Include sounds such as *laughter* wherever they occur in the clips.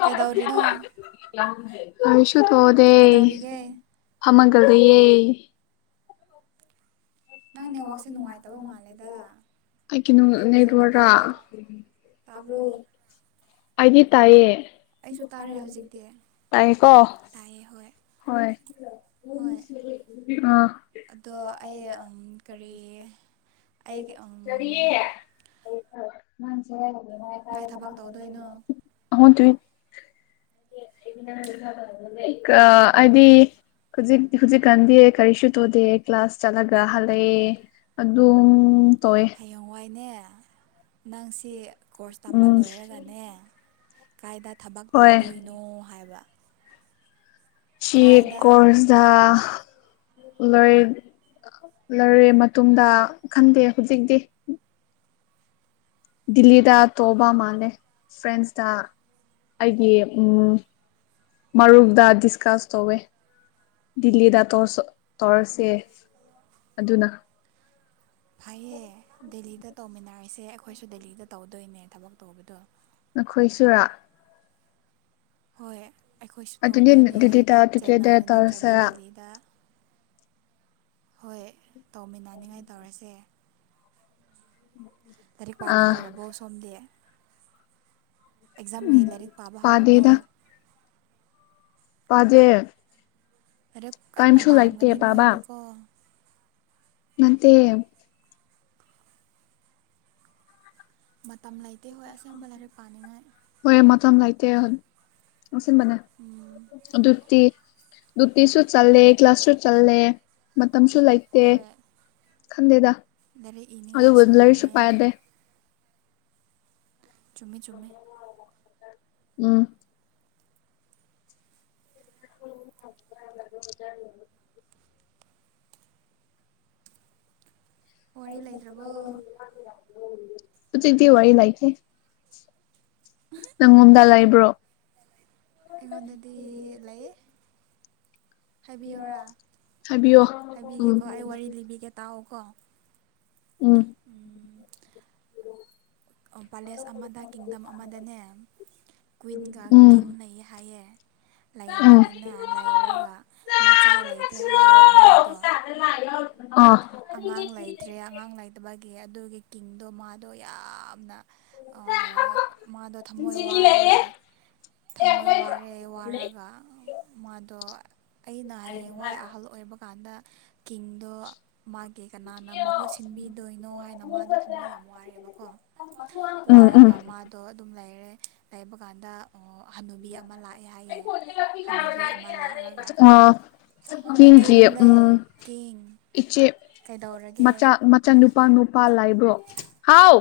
ꯀꯩꯗꯧꯔꯤꯅꯣ ꯀꯔꯤꯁꯨ ꯇꯣꯗꯦ ꯀꯩꯗꯧꯔꯤꯒꯦ ꯐꯝꯒꯥ ꯐꯥꯗꯧꯌꯦ ꯅꯪ ꯅꯦꯠꯋꯥꯛꯁꯦ ꯅꯨꯡꯉꯥꯏꯇꯕ ꯃꯥꯜꯂꯦꯗ ꯑꯩꯒꯤ ꯅꯨꯡ ꯑꯩ ꯐꯖꯅ ꯅꯦꯠꯋꯥꯔ ꯇꯥꯗꯦ ꯇꯥꯕ꯭ꯔꯣ ꯑꯩꯗꯤ ꯇꯥꯏꯌꯦ ꯑꯩꯁꯨ ꯇꯥꯔꯦ ꯍꯧꯖꯤꯛꯇꯤ ꯇꯥꯏꯀꯣ ꯇꯥꯏꯌꯦ ꯍꯣꯏ ꯍꯣꯏ ꯍꯣꯏ ꯑ ꯑꯗꯣ ꯑꯩ ꯑꯝ ꯀꯔꯤ ꯑꯩꯒꯤ ꯑꯝ ꯃꯥꯟꯁꯦ ꯍꯥꯏ ꯀꯥꯏ ꯊꯕꯛ ꯇꯧꯗꯣꯏꯅꯣ *unintelligible* ꯑꯍ ꯇꯌ꯭ꯨꯏꯟ *unintelligible* ꯀ ꯑꯥꯏꯗꯤ ꯍꯨꯖꯤꯛ ꯍꯨꯖꯤꯛꯀꯥꯟꯗꯤ ꯀꯔꯤꯁꯨ ꯇꯣꯗꯦ ꯀ꯭ꯂꯥꯁ ꯆꯠꯂꯒ ꯍꯜꯂꯛꯑꯦ ꯑꯗꯨꯝ ꯇꯧꯋꯦ ꯍꯌꯦꯡꯋꯥꯏꯅꯦ ꯅꯪꯁꯤ ꯀꯣꯔꯁ ꯇꯝꯕ ꯎꯝ ꯂꯣꯏꯔꯒꯅꯦ ꯀꯥꯏꯗ ꯊꯕꯛ ꯍꯣꯏ ꯇꯧꯗꯣꯏꯅꯣ ꯍꯥꯏꯕ ꯆꯤ ꯀꯥꯏꯗ ꯀꯣꯔꯁꯗꯥ ꯂꯣꯏꯔꯦ ꯂꯣꯏꯔꯦ ꯃꯇꯨꯡꯗ ꯈꯪꯗꯦ ꯍꯧꯖꯤꯛꯇꯤ ꯗꯤꯜꯂꯤꯗ ꯇꯣꯛꯕ ꯃꯥꯥꯟꯂꯦ ꯐ꯭ꯔꯦꯟꯁꯇ ꯑꯩꯒꯤ ꯃꯔꯨꯞꯗ ꯗꯤꯁꯀꯁ ꯇꯧꯋꯦ ꯗꯤꯜꯂꯤꯗ ꯇꯧꯔꯁꯦ ꯑꯗꯨꯅ ꯐꯩꯌꯦ ꯗꯤꯂ ꯁꯤꯗ ꯇꯧꯃꯤꯟꯅꯔꯤꯁꯦ ꯑꯩꯈꯣꯏꯁꯨ ꯗꯦꯜꯂꯤꯗ ꯇꯧꯗꯣꯏꯅꯦ ꯊꯕꯛ ꯇꯧꯕꯗꯣ ꯅꯈꯣꯏ ꯁꯨꯔꯥ ꯍꯣꯏ ꯑꯩꯈꯣꯏꯁꯨ ꯑꯗꯨꯗꯤ ꯇꯧꯗꯣꯏꯅꯦ ꯗꯤꯜꯂꯤꯗ ꯇꯨꯀꯦꯗ ꯆꯦꯟꯅꯥꯏꯗ ꯅꯠꯇ꯭ꯔꯗꯤ ꯇꯧꯔꯁꯤꯔꯥ ꯗꯦꯜꯂꯤꯗ ꯍꯣꯏ ꯇꯧꯃꯤꯟꯅꯅꯤꯡꯉꯥꯏ ꯇꯧꯔꯁꯦ ꯎꯝ ꯂꯥꯏꯔꯤꯛ ꯄꯥꯕ ꯍꯧꯔꯕꯣ ꯁꯣꯝꯗꯤ ꯑꯦꯛꯖꯥꯝꯒꯤ ꯂꯥꯏꯔꯤꯛ ꯄꯥꯕ ꯍꯧꯔꯕꯣ ꯄꯗꯦ ꯂꯥꯏꯔꯤꯛ ꯀꯟꯅ ꯄꯥꯔꯝꯒꯅꯤ ꯄꯥꯕ ꯅꯣꯏꯗꯤꯀꯣ ꯅꯠꯇꯦ ꯃ ꯃꯇꯝ ꯂꯩꯇꯦ ꯍꯣꯏ ꯑꯁꯦꯡꯕ ꯂꯥꯏꯔꯤꯛ ꯄꯥꯅꯉꯥꯏ ꯍꯣꯏ ꯃꯇꯝ ꯂꯩꯇꯦ ꯑꯣ ꯁꯤꯟꯕꯅꯦ ꯑꯗꯨꯛꯇꯤ ꯗꯨꯇꯤꯁꯨ ꯆꯠꯂꯦ ꯀ꯭ꯂ꯭ꯂꯥꯁꯁꯨ ꯆꯠꯂꯦ ꯇꯝꯁꯨ ꯂꯩꯇꯦ ꯈꯟꯗꯦꯗ ꯗꯥꯏꯔꯦꯛ ꯏꯅꯤꯡꯉꯥꯏꯁꯨ ꯌꯥꯝꯃꯦ ꯆꯨꯝꯃꯦ ꯆꯨꯝꯃꯦ ꯎꯝ *inaudible* ꯋꯥꯔꯤ ꯂꯩꯇ꯭ꯔꯕꯣ ꯍ ꯍꯨꯖꯤꯛꯇꯤ ꯋꯔꯤ ꯂꯩꯇꯦ ꯅꯪꯉꯣꯟꯗ ꯂꯩꯕ꯭ꯔꯣ ꯑꯩꯉꯣꯟꯗꯗꯤ ꯂꯩꯌꯦ ꯍꯥꯏꯕꯤꯌꯣꯔꯥ ꯍꯥꯏꯕꯤꯌꯣ ꯎꯝ ꯍꯥꯏꯕꯤꯒꯦꯀꯣ ꯑꯩ ꯋꯥꯔꯤ ꯂꯤꯕꯤꯒꯦ ꯇꯥꯛꯑꯣꯀꯣ ꯎꯝ ꯄꯦꯂꯦꯁ ꯑꯃꯗ ꯀꯤꯡꯗꯝ ꯑꯃꯗꯅꯦ ꯀꯨꯋꯏꯟꯒ ꯎꯝ ꯎꯝ ꯀꯤꯡꯒ ꯂꯩꯌꯦ ꯍꯥꯏꯌꯦ ꯑ ꯎꯝ ꯂꯩꯔꯗꯅ ꯂꯩꯔꯒ ꯃꯆꯥ ꯂꯩꯇꯦ ꯍꯥꯏꯌꯦ ꯃꯣꯏꯗꯣ ꯑꯉꯥꯡ ꯂꯩꯇ꯭ꯔꯦ ꯑꯉꯥꯡ ꯂꯩꯇꯕꯒꯤ ꯑꯗꯨꯒꯤ ꯀꯤꯡ ꯀꯤꯡꯗꯣ ꯃꯥꯗꯣ ꯌꯥꯝꯅ ꯃꯥꯗꯣ ꯊꯝꯃꯣꯏ ꯋꯥꯔꯦ ꯊꯝꯃꯣꯏ ꯋꯥꯔꯦ ꯋꯥꯔꯒ ꯃꯥꯗꯣ ꯑꯩꯅ ꯍꯌꯦꯡꯋꯥꯏ ꯑꯍꯜ ꯑꯣꯏꯕ ꯀꯥꯟꯗ ꯀꯤꯡꯗꯣ ꯃꯥꯒꯤ ꯀꯅꯥꯅ ꯃꯍꯨꯠ ꯁꯤꯟꯕꯤꯗꯣꯏꯅꯣ ꯍꯥꯏꯅ ꯃꯥꯗꯣ ꯊꯝꯃꯣꯏ ꯌꯥꯝ ꯋꯥꯔꯦꯕꯀꯣ ꯎꯝ ꯋꯥꯔꯒ ꯃꯥꯗꯣ ꯑꯗꯨꯝ ꯂꯩꯔ ꯂꯩꯕ ꯀꯥꯟꯗ ꯍꯅꯨꯕꯤ ꯑꯃ ꯂꯥꯛꯑꯦ ꯍꯥꯏꯌꯦ ꯍꯟꯅꯨꯕꯤ ꯑꯃ ꯂꯥꯛꯂꯒ ꯑꯣ ꯀꯤꯡꯒꯤ ꯀꯤꯡꯂꯦ ꯎꯝ ꯀꯤꯡ ꯏꯆꯦ ꯃꯆꯥ ꯀꯩꯗꯧꯔꯒꯦ ꯃꯆꯪ ꯅꯨꯄꯥ ꯅꯨꯄꯥ ꯂꯥꯏꯕꯣ ꯍꯥꯎ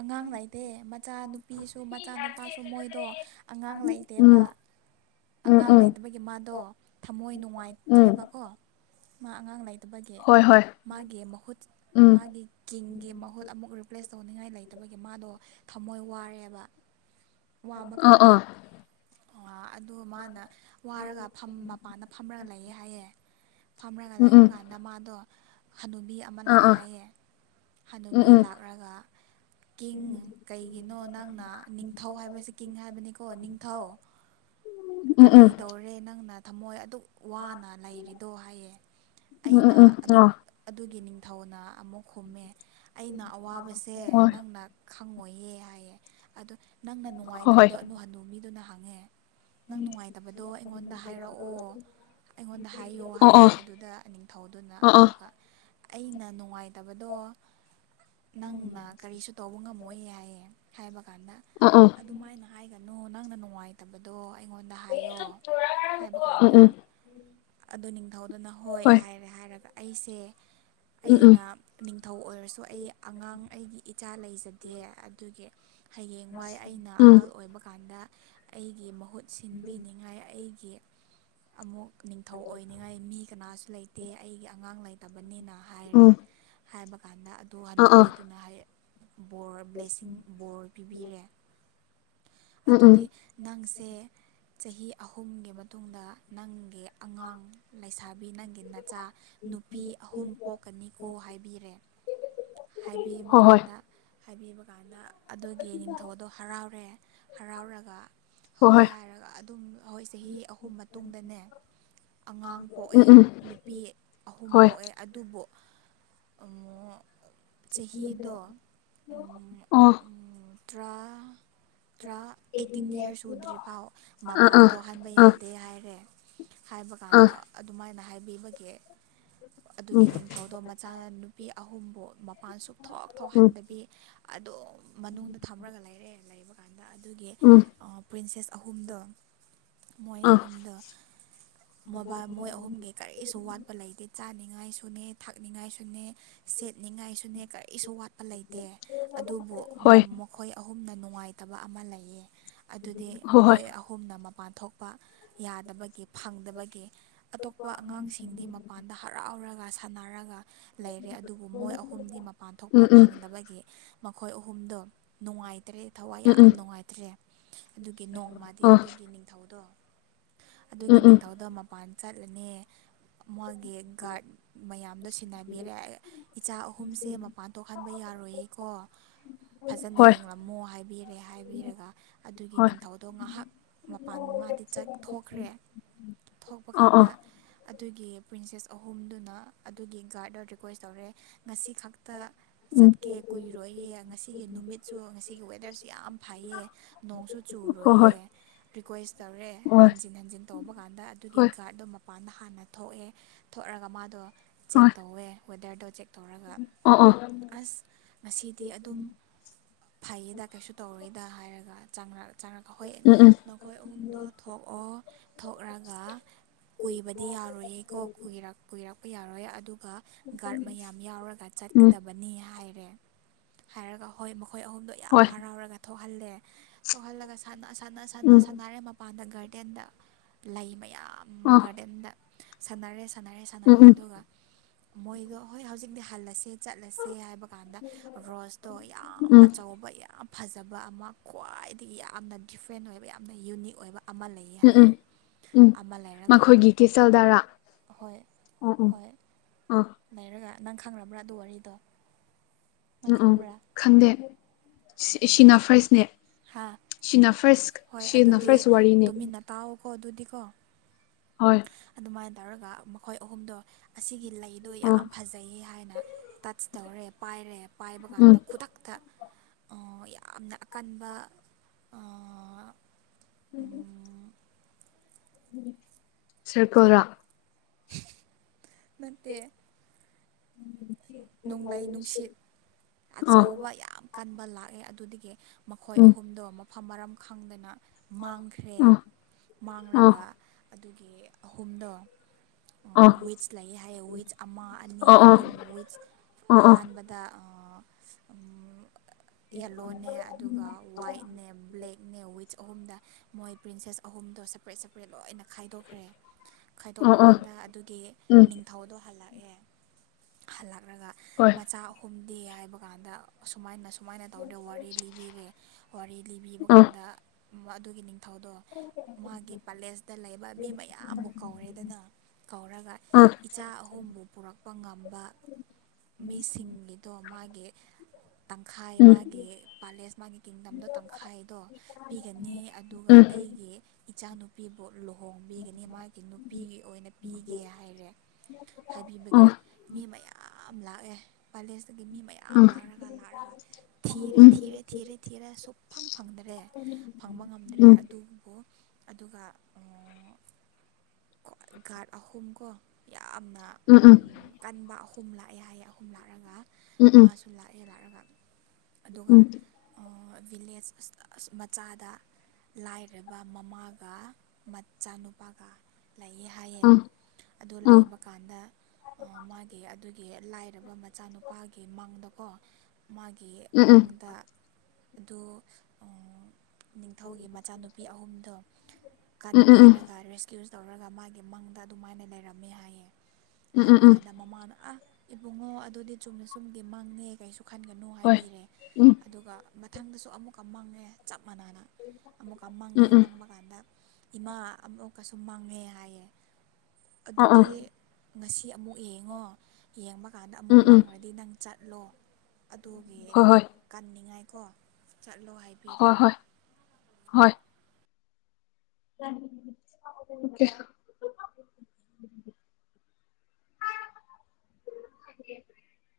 ꯑꯉꯥꯡ ꯂꯩꯇꯦ ꯃꯆꯥꯅꯨꯄꯤꯁꯨ ꯃꯆꯥꯅꯨꯄꯥꯁꯨ ꯃꯣꯏꯗꯣ ꯑꯉꯥꯡ ꯂꯩꯇꯦꯕ ꯎꯝ ꯎꯝ ꯑꯉꯥꯡ ꯎꯝ ꯂꯩꯇꯕꯒꯤ ꯃꯥꯗꯣ ꯊꯃꯣꯏ ꯎꯝ ꯅꯨꯡꯉꯥꯏꯇ꯭ꯔꯦꯕꯀꯣ ꯃꯥꯉꯥꯡ ꯉꯥꯏ ꯑꯗꯨꯒꯤ ꯍꯣꯏ ꯍꯣꯏ ꯃꯥꯒꯤ ꯃꯍꯨꯠ ꯎꯝ ꯃꯥꯒꯤ ꯀꯡꯒꯤ ꯃꯍꯨꯠ ꯑꯃꯨꯛ ꯔꯤꯄ꯭ꯂꯦꯁ ꯇꯣꯡꯅꯤꯡꯉꯥꯏ ꯂꯩꯇꯕꯒꯤ ꯃꯥꯗꯣ ꯊꯝꯃꯣꯏ ꯋꯥꯔꯦꯕ ꯋꯥꯕ ꯑꯥ ꯀꯥꯟꯗ ꯑꯥ ꯑꯗꯨ ꯃꯥꯅ ꯋꯥꯔꯒ ꯃꯄꯥꯟꯗ ꯐꯝꯔꯒ ꯂꯩꯌꯦ ꯍꯥꯏꯌꯦ ꯐꯝꯔꯒ ꯎꯝ ꯂꯩꯕ ꯎꯝ ꯀꯥꯟꯗ ꯃꯥꯗꯣ ꯍꯅ‌‌ꯨꯕꯤ ꯑꯃ ꯑꯥ ꯂꯥꯛꯑꯦ ꯑꯥ ꯍꯥꯏꯌꯦ ꯎꯝ ꯍꯅꯕꯤ ꯎꯝ ꯂꯥꯛꯂꯒ ꯀꯤꯡ ꯀꯩꯒꯤꯅꯣ ꯅꯪꯅ ꯅꯤꯡꯊꯧ ꯍꯥꯏꯕꯁꯦ ꯀꯤꯡ ꯀꯤꯡꯗꯝꯡ ꯍꯥꯏꯕꯅꯤꯀꯣ ꯅꯤꯡꯊꯧ ꯎꯝ ꯀꯔꯤ ꯎꯝ ꯇꯧꯔꯦ ꯅꯪꯅ ꯊꯝꯃꯣꯏ ꯑꯗꯨ ꯋꯥꯅ ꯂꯩꯔꯤꯗꯣ ꯍꯥꯏꯌꯦ ꯎꯝ ꯎꯝ ꯎꯝ ꯑꯩꯅ ꯑꯥ ꯑꯗꯨꯒꯤ ꯊꯧꯅ ꯑꯃꯨꯛ ꯍꯨꯝꯃꯦ ꯑꯩꯅ ꯑꯋꯥꯕꯁꯦ ꯍꯣꯏ ꯅꯪꯅ ꯈꯪꯉꯣꯏꯌꯦ ꯍꯥꯏꯌꯦ ꯑꯗꯨꯗ ꯅꯪꯅ ꯍꯣꯏ ꯍꯣꯏ ꯅꯨꯡꯉꯥꯏꯇꯕꯗꯣ ꯑꯅꯨ ꯍꯅꯨ ꯃꯤꯗꯨꯅ ꯍꯥꯡꯉ ꯅꯪ ꯅꯨꯡꯉꯥꯏꯇꯕꯗꯣ ꯑꯩꯉꯣꯟꯗ ꯍꯥꯏꯔꯛꯑꯣ ꯑꯩꯉꯣꯟꯗ ꯍꯥꯏꯌꯣ ꯑꯥ ꯍꯥꯏꯌꯦ ꯑꯥ ꯑꯗꯨꯗ ꯅꯤꯡꯊꯧꯗꯨꯅ ꯑꯥ ꯑꯃꯨꯛꯀ ꯑꯩꯅ ꯅꯨꯡꯉꯥꯏꯇꯕꯗꯣ ꯅꯪꯅ ꯀꯔꯤꯁꯨ ꯇꯧꯕ ꯉꯝꯃꯣꯏꯏꯌꯦ ꯍꯥꯏꯌꯦ ꯍꯥꯏꯕ ꯀꯗ ꯑꯥ ꯑꯥ ꯑꯥ ꯑꯗꯨꯃꯥꯏꯅ ꯍꯥꯏꯒꯅꯤ ꯅꯣ ꯅꯪꯅ ꯅꯨꯡꯉꯥꯏꯇꯕꯗꯣ ꯑꯩꯉꯣꯟꯗ ꯍꯥꯏꯌꯣ ꯍꯥꯏꯕ ꯎꯝ ꯀꯥꯟꯗ ꯎꯝ ꯑꯗꯨ ꯅꯤꯡꯊꯧꯗꯨꯅ ꯍꯣꯏ ꯍꯥꯏꯔꯦ ꯍꯥꯏꯔꯒ ꯑꯩꯁꯦ ꯎꯝ ꯎꯝ ꯑꯩꯅ ꯅꯤꯡ ꯊꯧ ꯑꯣꯏꯔꯁꯨ ꯑꯩ ꯑꯉꯥꯡ ꯑꯩꯒꯤ ꯏꯆꯥ ꯂꯩꯖꯗꯦ ꯑꯗꯨꯒꯤ ꯍꯌꯦꯡ ꯋꯥꯏ ꯑꯩꯅ ꯎꯝ ꯑꯍꯜ ꯑꯣꯏꯕ ꯀꯥꯟꯗ ꯑꯩꯒꯤ ꯃꯍꯨꯠ ꯁꯤꯟꯕꯤꯅꯤꯡꯉꯥꯏ ꯑꯩ ꯀ ꯑꯃꯨꯛ ꯅꯤꯡꯊꯧ ꯑꯣꯏꯅꯤꯡꯉꯥꯏ ꯃꯤ ꯀꯅꯥꯁꯨ ꯂꯩꯇꯦ ꯑꯩꯒꯤ ꯑꯉꯥꯡ ꯂꯩꯇꯕꯅꯤꯅ ꯑ ꯍꯥꯏꯔꯦ ꯍꯥꯏꯕ ꯀꯥ ꯅ ꯑꯗꯨ ꯍꯥꯟꯅꯨꯕꯤꯗꯨꯅ ꯍꯥꯏꯌꯦ ꯕꯣꯔ ꯕ꯭ꯂꯦꯁꯤꯡ ꯕꯣꯔ ꯄꯤꯕꯤꯔꯦ ꯎꯝ ꯎꯝ ꯑꯗꯨꯗꯤ ꯅꯪꯁꯦ ꯆꯍꯤ ꯑꯍꯨꯝꯒꯤ ꯃꯇꯨꯡꯗ ꯅꯪꯒꯤ ꯑꯉꯥꯡ ꯂꯩꯁꯥꯕꯤ ꯅꯪꯒꯤ ꯅꯆꯥ ꯅꯨꯄꯤ ꯑꯍꯨꯝ ꯄꯣꯛꯀꯅꯤꯀꯣ ꯍꯥꯏꯕꯤꯔꯦ ꯍꯥꯏꯕꯤꯃ ꯍꯣꯏ ꯍꯣꯏ ꯀꯥꯟꯗ ꯍꯥꯏꯕꯤꯕ ꯀꯥꯟꯗ ꯑꯗꯨꯒꯤ ꯅꯤꯡꯊꯧꯗꯣ ꯍꯔꯥꯎꯔꯦ ꯍꯔꯥꯎꯔꯒ ꯍꯣꯏ ꯍꯥꯏꯔꯒ ꯑꯗꯨꯝ ꯑꯩꯈꯣꯏ ꯆꯍꯤ ꯑꯍꯨꯝ ꯃꯇꯨꯡꯗꯅꯦ ꯑꯉꯥꯡ ꯎꯝ ꯄꯣꯛꯑꯦ ꯎꯝ ꯅꯨꯄꯤ ꯑꯍꯨꯝ ꯍꯣꯏ ꯄꯣꯛꯑꯦ ꯑꯗꯨꯕꯨ ꯑꯃ ꯑ ꯇꯔꯥ ꯊ꯭ꯔꯥ ꯑꯩꯠꯇꯤꯟ ꯏꯌꯥꯔꯁ ꯎꯗ꯭ꯔꯤ ꯑꯥ ꯃꯄꯥꯟ ꯑꯥ ꯊꯣꯛꯍꯟꯕ ꯑꯥ ꯌꯥꯗꯦ ꯍꯥꯏꯔꯦ ꯍꯥꯏꯕ ꯑꯥ ꯀꯥꯟꯗ ꯑꯗꯨꯃꯥꯏꯅ ꯍꯥꯏ ꯕꯤꯕꯒꯤ ꯑꯗꯨꯒꯤ ꯎꯝ ꯅꯤꯡꯊꯧꯗꯣ ꯃꯆꯥ ꯅꯨꯄꯤ ꯑꯍꯨꯝꯕꯨ ꯃꯄꯥꯟ ꯁꯨꯛ ꯊꯣꯛ ꯎꯝ ꯊꯣꯛꯍꯟꯗꯕꯤ ꯑꯗꯨ ꯃꯅꯨꯡꯗ ꯊꯝꯔꯒ ꯂꯩꯔꯦ ꯂꯩ ꯗ ꯑꯗꯨꯒꯤ ꯎꯝ ꯄ꯭ꯔꯤꯟꯁꯦꯁ ꯑꯍꯨꯝꯗ ꯃꯣꯏ ꯑꯥ ꯑꯍꯨꯝꯗꯣ ꯃꯣꯕꯥ ꯃꯣꯏ ꯑꯍꯨꯝꯒꯤ ꯀꯔꯤꯁꯨ ꯋꯥꯠꯄ ꯂꯩꯇꯦ ꯆꯥꯅꯤꯡ ꯊꯅꯦ ꯊꯛꯅꯤꯡꯉꯥꯏꯁꯨꯅꯦ ꯁꯦꯠꯅꯤꯡꯉꯥꯏꯁꯨꯅꯦ ꯀꯔꯤꯁꯨ ꯋꯥꯠ ꯂꯩꯇꯦ ꯑꯗꯨꯕꯨ ꯍꯣꯏ ꯃꯈꯣꯏ ꯑꯍꯨꯝꯅ ꯅꯨꯡꯉꯥꯏꯇ ꯐꯠꯇꯕ ꯑꯃ ꯂꯩꯌꯦ ꯑꯗꯨꯗꯤ ꯍꯣꯏ ꯍꯣꯏ ꯃꯈꯣꯏ ꯑꯍꯨꯝꯅ ꯄꯥꯟꯊꯣꯛꯄ ꯌꯥꯗꯕꯒꯤ ꯐꯪꯗꯕꯒꯤ ꯑꯇꯣꯞꯄ ꯑꯉꯥꯡꯁꯤꯡꯗꯤ ꯃꯄꯥꯟꯗ ꯍꯔꯥꯎꯔꯒ ꯁꯅꯔꯒ ꯂꯩꯔꯦ ꯑꯗꯨꯕꯨ ꯃꯣꯏ ꯑꯍꯨꯝꯗꯤ ꯃꯄꯥꯟ ꯊꯣꯛꯄ ꯎꯝ ꯎꯝ ꯐꯪꯗꯕꯒꯤ ꯃꯈꯣꯏ ꯑꯍꯨꯝꯗ ꯅꯨꯡꯉꯥꯏ ꯇꯔꯦ ꯊꯋꯥꯏ ꯎꯝ ꯌꯥꯝ ꯎꯝ ꯅꯨꯡꯉꯥꯏꯇ꯭ꯔꯦ ꯀ ꯅꯣꯡꯃꯗꯤ ꯑꯥ ꯑꯗꯨꯒꯤ ꯅꯤꯡꯊꯧꯗꯣ ꯑꯗꯨꯒꯤ ꯎꯝ ꯎꯝ ꯅꯤꯡꯊꯧꯗ ꯃꯄꯥꯟ ꯆꯠꯂꯅꯦ ꯃꯥꯒꯤ ꯒꯥꯔꯗ ꯃꯌꯥꯝꯗꯣ ꯁꯤꯟꯅꯕꯤꯔꯦ ꯏꯆꯥ ꯑꯍꯨꯝꯁꯦ ꯃꯄꯥꯟ ꯊꯣꯛꯍꯟꯕ ꯌꯥꯔꯣꯏꯌꯦꯀꯣ ꯐꯖꯅ ꯍꯣꯏ ꯌꯦꯡꯂꯝꯃꯣ ꯍꯥꯏꯕꯤꯔꯦ ꯍꯥꯏꯕꯤꯔꯒ ꯑꯗꯨꯒꯤ ꯍꯣꯏ ꯑꯗꯣ ꯉꯥꯏꯍꯥꯛ ꯃꯄꯥꯟ ꯃꯥꯗꯤ ꯊꯣꯛꯈ꯭ꯔꯦ ꯊꯣꯛꯄ ꯑꯥ ꯑꯥ ꯀꯥꯟꯗ ꯑꯗꯨꯒꯤ ꯄ꯭ꯔꯤꯟꯁꯦꯁ ꯑꯍꯨꯝꯗꯨꯅ ꯑꯗꯨꯒꯤ ꯒꯥꯔꯗ ꯔꯤꯀ꯭ꯋꯦꯁ ꯇꯧꯔꯦ ꯉꯁꯤ ꯈꯛꯇ ꯎꯝ ꯆꯠꯀꯦ ꯀꯨꯏꯔꯣꯏꯌꯦ ꯉꯁꯤꯒꯤ ꯅꯨꯃꯤꯠꯁꯨ ꯉꯁꯤꯒꯤ ꯋꯦꯗꯔꯁꯨ ꯌꯥꯝ ꯐꯩꯌꯦ ꯅꯣꯡꯁꯨ ꯍꯣꯏ ꯍꯣꯏ ꯆꯨꯔꯣꯏꯌꯦꯦ ꯔꯤꯀ꯭ꯋꯦꯁ ꯇꯧꯔꯦ ꯍꯣꯏ ꯍꯟꯖꯤꯟ ꯍꯟꯖꯤꯟ ꯇꯧꯕ ꯀꯥꯟꯗ ꯑꯗꯨꯒꯤ ꯍꯣꯏ ꯒꯥꯔꯗꯣ ꯃꯄꯥꯅ ꯍꯥꯟꯅ ꯊꯣꯛꯑꯦ ꯊꯣꯛꯑꯒ ꯃꯥꯗꯣ ꯆꯦꯛ ꯍꯣꯏ ꯇꯧꯋꯦ ꯍꯋꯗꯔꯗꯣ ꯆꯦꯛ ꯇꯧꯔꯒ ꯑꯣ ꯑꯣ ꯑꯁ ꯉꯁꯤꯗꯤ ꯑꯗꯨꯝ ꯐꯩꯌꯦꯗ ꯀꯩꯁꯨ ꯇꯧꯔꯦ ꯗ ꯍꯥꯏꯔꯒ ꯆꯥꯡꯉꯛ ꯆ ꯍꯣꯏ ꯎꯝ ꯎꯝ ꯅꯈꯣꯏ ꯑꯍꯨꯝꯗꯣ ꯊꯣꯛꯑꯣ ꯊꯣꯛꯑꯒ ꯀꯨꯏꯕꯗꯤ ꯌꯥꯔꯣꯏꯌꯦꯀꯣ ꯀꯨꯏꯔꯄ ꯌꯥꯔꯣꯏ ꯑꯗꯨ ꯒꯥꯔꯗ ꯃꯌꯥꯝ ꯌꯥꯎꯔꯒ ꯎꯝ ꯆꯠꯀꯗꯕꯅꯤ ꯍꯥꯏꯔꯦ ꯍꯔꯒꯥ ꯍ ꯃ ꯑꯩꯈꯣꯏ ꯑꯍꯨꯝꯗꯣ ꯌꯥꯝ ꯍꯣꯏ ꯍꯔꯥꯎꯔꯒ ꯊꯣꯛꯍꯜꯂꯦ ꯇꯧꯍꯜꯂꯒ ꯁꯥꯟꯅ ꯁꯥꯟꯅ ꯎꯝ ꯁꯥꯟꯅꯔꯦ ꯃꯄꯥꯟꯗꯒꯤ ꯒꯥꯔꯗꯦꯟꯗ ꯂꯩ ꯃꯌꯥꯝ ꯌꯥꯝꯝ ꯑ ꯀꯗ ꯁꯥꯟꯅꯔꯦ ꯁꯥꯟꯅꯔꯦ ꯎꯝ ꯁꯥꯟꯅꯔꯦ ꯎꯝ ꯑꯗꯨꯒ ꯃꯣꯏꯒ ꯍꯣꯏ ꯍꯧꯖꯤꯛꯇꯤ ꯍꯜꯂꯁꯤꯦ ꯆꯠꯂꯁꯦ ꯍꯥꯏꯕ ꯀꯥꯟꯗ ꯔꯣꯁꯇꯣ ꯌꯥꯝ ꯎꯝ ꯑꯆꯧꯕ ꯌꯥꯝ ꯐꯖꯕ ꯑꯃ ꯈ꯭ꯋꯥꯏ ꯑꯗꯒꯤ ꯌꯥꯝꯅ ꯗꯤꯐ꯭ꯔꯦꯟ ꯑꯣꯏꯕ ꯌꯥꯝꯅ ꯌꯨꯅꯤꯛ ꯑꯣꯏꯕ ꯑꯃ ꯂꯩꯌꯦ ꯎꯝ ꯎꯝ ꯍꯥꯏꯌꯦ ꯎꯝ ꯑꯃ ꯂꯩꯔꯒ ꯃꯈꯣꯏꯒꯤ ꯀꯤꯆꯜꯗꯔꯥ ꯍꯣꯏ ꯑꯣ ꯎꯝ ꯍꯣꯏ ꯑꯥ ꯂꯩꯔꯒ ꯅꯪ ꯈꯪꯕ꯭ꯔꯥ ꯑꯗꯨ ꯋꯥꯔꯤꯗꯣ ꯅꯪ ꯎꯝ ꯎ ꯈꯪꯕ꯭ꯔꯥ ꯈꯪꯗꯦ ꯁꯤꯅ ꯐꯥꯔꯁꯅꯦ ꯍꯥ ꯁꯤꯅꯥ ꯐꯔꯦꯁ ꯁꯤ ꯅꯐꯔꯦꯁ ꯋꯥꯔꯤꯅꯤ ꯑꯣꯗꯨꯗꯤꯀꯣ ꯍꯣꯏ ꯑꯗꯨꯃꯥꯏꯅ ꯇꯧꯔꯒ ꯃꯈꯣꯏ ꯑꯍꯨꯝꯗꯣ ꯑꯁꯤꯒꯤ ꯂꯩ ꯤꯗꯣ ꯑꯥ ꯌꯥꯝ ꯐꯖꯩ ꯍꯥꯏꯅ ꯇꯆ ꯇꯧꯔꯦ ꯄꯥꯏꯔꯦ ꯄꯥꯏꯕ ꯎꯝ ꯀꯥꯟꯗ ꯈꯨꯗꯛꯇ ꯌꯥꯝꯅ ꯑꯀꯟꯕ ꯑꯑ ꯁꯔꯀꯂꯥ ꯅꯠꯇ ꯎꯝ ꯅꯣꯡꯂꯩ ꯅꯨꯡꯁꯤꯠ ꯑꯥ ꯑꯆꯧꯕ ꯌꯥꯝ ꯀꯟꯕ ꯂꯥꯛꯑꯦ ꯑꯗꯨꯗꯒꯤ ꯃꯈꯣꯏ ꯎꯝ ꯑꯍꯨꯝꯗꯣ ꯑꯃꯨꯛ ꯃꯐꯝꯝ ꯃꯔꯝ ꯈꯪꯗꯅ ꯃꯥꯡꯈ꯭ꯔꯦ ꯑꯥ ꯑꯥ ꯃꯥꯡꯂꯒ ꯑꯗꯨꯒꯤ ꯑꯍꯨꯝꯗꯣ ꯑꯥ ꯑꯥ ꯋꯤꯠꯁ ꯂꯩ ꯍꯥꯏꯌꯦ ꯋꯤꯠꯁ ꯑꯃ ꯑꯅꯤ ꯑꯥ ꯑꯍꯨꯝ ꯋꯤ ꯑꯥ ꯑꯥ ꯑꯍꯥꯟꯕꯗ ꯌꯦꯂꯣꯅꯦ ꯑꯗꯨꯒ ꯋꯥꯏꯠꯅꯦ ꯕ꯭ꯂꯦꯛ ꯅ ꯋꯤꯠꯁ ꯑꯍꯨꯝꯗ ꯃꯣꯏ ꯄ꯭ꯔꯤꯟꯁꯦꯁ ꯑꯍꯗꯣ ꯁꯄꯔꯦꯠ ꯁꯄꯔꯦꯠ ꯂꯣꯏꯅ ꯈꯥꯏꯗꯣꯛꯈ꯭ꯔꯦ ꯈꯥꯏꯗꯣꯛꯄ ꯑꯥ ꯑꯥ ꯀꯥꯟꯗ ꯑꯗꯨꯒꯤ ꯎꯝ ꯅꯤꯡꯊꯧꯗꯣ ꯍꯜꯂꯛꯦ ꯑꯦ ꯍꯂ ꯅ꯭ꯔꯒ ꯍꯣꯏ ꯃꯆꯥ ꯑꯍꯨꯝ ꯗꯦ ꯍꯥꯏꯕ ꯀꯥꯟꯗ ꯑꯁꯨꯃꯥꯏꯅꯨꯝ ꯁꯨꯃꯥꯏꯅ ꯇꯧꯗꯦ ꯋꯥꯔꯤ ꯂꯤꯕꯤꯔꯦ ꯋꯥꯔꯤ ꯂꯤꯕꯤꯕ ꯑꯥ ꯀꯥꯟꯗ ꯑꯗꯨꯒꯤ ꯅꯤꯡ ꯃꯊꯧꯗꯣ ꯃꯥꯒꯤ ꯄꯦꯂꯦꯁꯇ ꯂꯩꯕ ꯃꯤ ꯃꯌꯥꯝꯕꯨ ꯀꯧꯔꯦꯗꯅ ꯀꯧꯔꯒ ꯑꯥ ꯏꯆꯥ ꯑꯍꯨꯝꯕꯨ ꯄꯨꯔꯛ ꯄ ꯉꯝꯕ ꯃꯤꯁꯤꯡꯒꯤꯗꯣ ꯃꯥꯒꯤ ꯇꯪꯈꯥꯏ ꯎꯝ ꯃꯥꯒꯤ ꯄꯥꯂꯦꯁ ꯃꯥꯒꯤ ꯀꯤꯡꯗꯝꯗꯣ ꯇꯪꯈꯥꯏꯗꯣ ꯄꯤꯒꯅꯤ ꯑꯗꯨꯒ ꯎꯝ ꯑꯩꯒꯤ ꯏꯆꯥꯅꯨꯄꯤ ꯣꯠꯂꯣ ꯍꯣꯡꯕꯤꯒꯅꯤ ꯃꯥꯒꯤ ꯅꯨꯄꯤꯒꯤ ꯑꯣꯏꯅ ꯄꯤꯒꯦ ꯍꯥꯏꯔꯦ ꯑꯥ ꯍꯥꯏꯕꯤꯕꯒꯤꯦ ꯃꯤ ꯃꯌꯥꯝ ꯂꯥꯛꯑꯦ ꯀꯦꯂꯦꯖꯇꯒꯤ ꯃꯤ ꯃꯌꯥꯝ ꯑꯥ ꯂꯥꯛꯂꯒ ꯂꯥꯛꯑꯒ ꯊꯤꯔꯦ ꯎꯝ ꯊꯤꯔꯦ ꯊꯤꯔꯦ ꯊꯤꯔꯦ ꯁꯨꯛꯐꯪ ꯐꯪꯗ꯭ꯔꯦ ꯐꯪꯕ ꯉꯝꯗ꯭ꯔꯦ ꯎꯝ ꯑꯗꯨꯕꯨ ꯑꯗꯨꯒ ꯀꯣ ꯒꯥꯥꯔꯗ ꯑꯍꯨꯝ ꯀꯣ ꯌꯥꯝꯅ ꯎꯝ ꯎꯝ ꯀꯟꯕ ꯑꯍꯨꯝ ꯂꯥꯛꯑꯦ ꯍꯥꯏꯌꯦ ꯑꯍꯨꯝ ꯂꯥꯛꯂꯒ ꯎꯝ ꯃꯥꯁꯨ ꯂꯥꯛꯑꯦ ꯂꯥꯛꯑꯒ ꯎꯝ ꯑꯗꯨꯒ ꯎꯝ ꯚꯤꯂꯦꯖ ꯃꯆꯥꯗ ꯂꯥꯏꯔꯕ ꯃꯃꯥꯒ ꯃꯆꯥꯅꯨꯄꯥꯒ ꯂꯩꯌꯦ ꯍꯥꯏꯌꯦ ꯑꯥ ꯑꯗꯨ ꯑꯥ ꯂꯩꯕ ꯀꯥꯟꯗ ꯃꯥꯒꯤ꯫ ꯑꯗꯨꯒꯤ ꯂꯥꯏꯔꯕ ꯃꯆꯥꯅꯨꯄꯥꯒꯤ ꯃꯪꯗꯀꯣ ꯃꯥꯒꯤ ꯎꯝ ꯎꯝ ꯃꯪꯗ ꯑꯣ ꯅꯤꯡꯊꯧꯒꯤ ꯃꯆꯥꯅꯨꯄꯤ ꯑꯍꯨꯝꯗꯣ ꯎꯝ ꯎꯝ ꯀꯟꯕꯤꯔꯒ ꯔꯦꯁꯀ꯭ꯌꯨ ꯇꯧꯔꯒ ꯃꯥꯒꯤ ꯃꯪꯗ ꯑꯗꯨꯃꯥꯏꯅ ꯂꯩꯔꯝꯃꯦ ꯍꯥꯏꯌꯦ ꯎꯝ ꯎꯝ ꯎꯝ ꯍꯥꯏꯕ ꯎꯝ ꯀꯥꯟꯗ ꯃꯃꯥꯅ ꯑꯥ ꯏꯕꯨꯡꯉꯣ ꯑꯗꯨꯗꯤ ꯆꯨꯝꯅ ꯆꯨꯝꯗꯤ ꯃꯪꯉ ꯀꯩꯁꯨꯨꯝ ꯈꯟꯒꯅꯨ ꯍꯣꯏ ꯍꯥꯏꯕꯤꯔꯦ ꯎꯝ ꯑꯗꯨꯒ ꯃꯊꯪꯗꯁꯨ ꯑꯃꯨꯛꯀ ꯃꯪꯉꯦ ꯆꯞ ꯃꯅꯥꯅ ꯑꯃꯨꯛ ꯎꯝ ꯑꯃꯪꯉꯦ ꯎꯝ ꯑꯃꯪꯕ ꯀꯥꯟꯗ꯫ ꯏꯃꯥ ꯑꯃꯨꯛꯀꯁꯨꯨꯝ ꯃꯥꯡꯉꯦ ꯍꯥꯏꯌꯦ ꯑꯥ ꯑꯥ ꯑꯗꯨꯗꯤ ꯉꯁꯤ ꯑꯃꯨꯛ ꯌꯦꯡꯉꯣ ꯌꯦꯃ ꯀꯀꯥꯟꯗ ꯑꯃꯨꯛ ꯎꯝ ꯎꯝ ꯃꯥꯡꯉꯔꯗꯤ ꯅꯪ ꯆꯠ ꯂꯣ ꯑꯗꯨꯒꯤ ꯍꯣꯏ ꯍꯣꯏ ꯀꯟꯅꯤꯡꯉꯥꯏ ꯀꯣ ꯆꯠꯂꯣ ꯍꯥꯏꯕꯤꯔꯦ ꯍꯣꯏ ꯍꯣꯏ ꯍꯣꯏ *inaudible*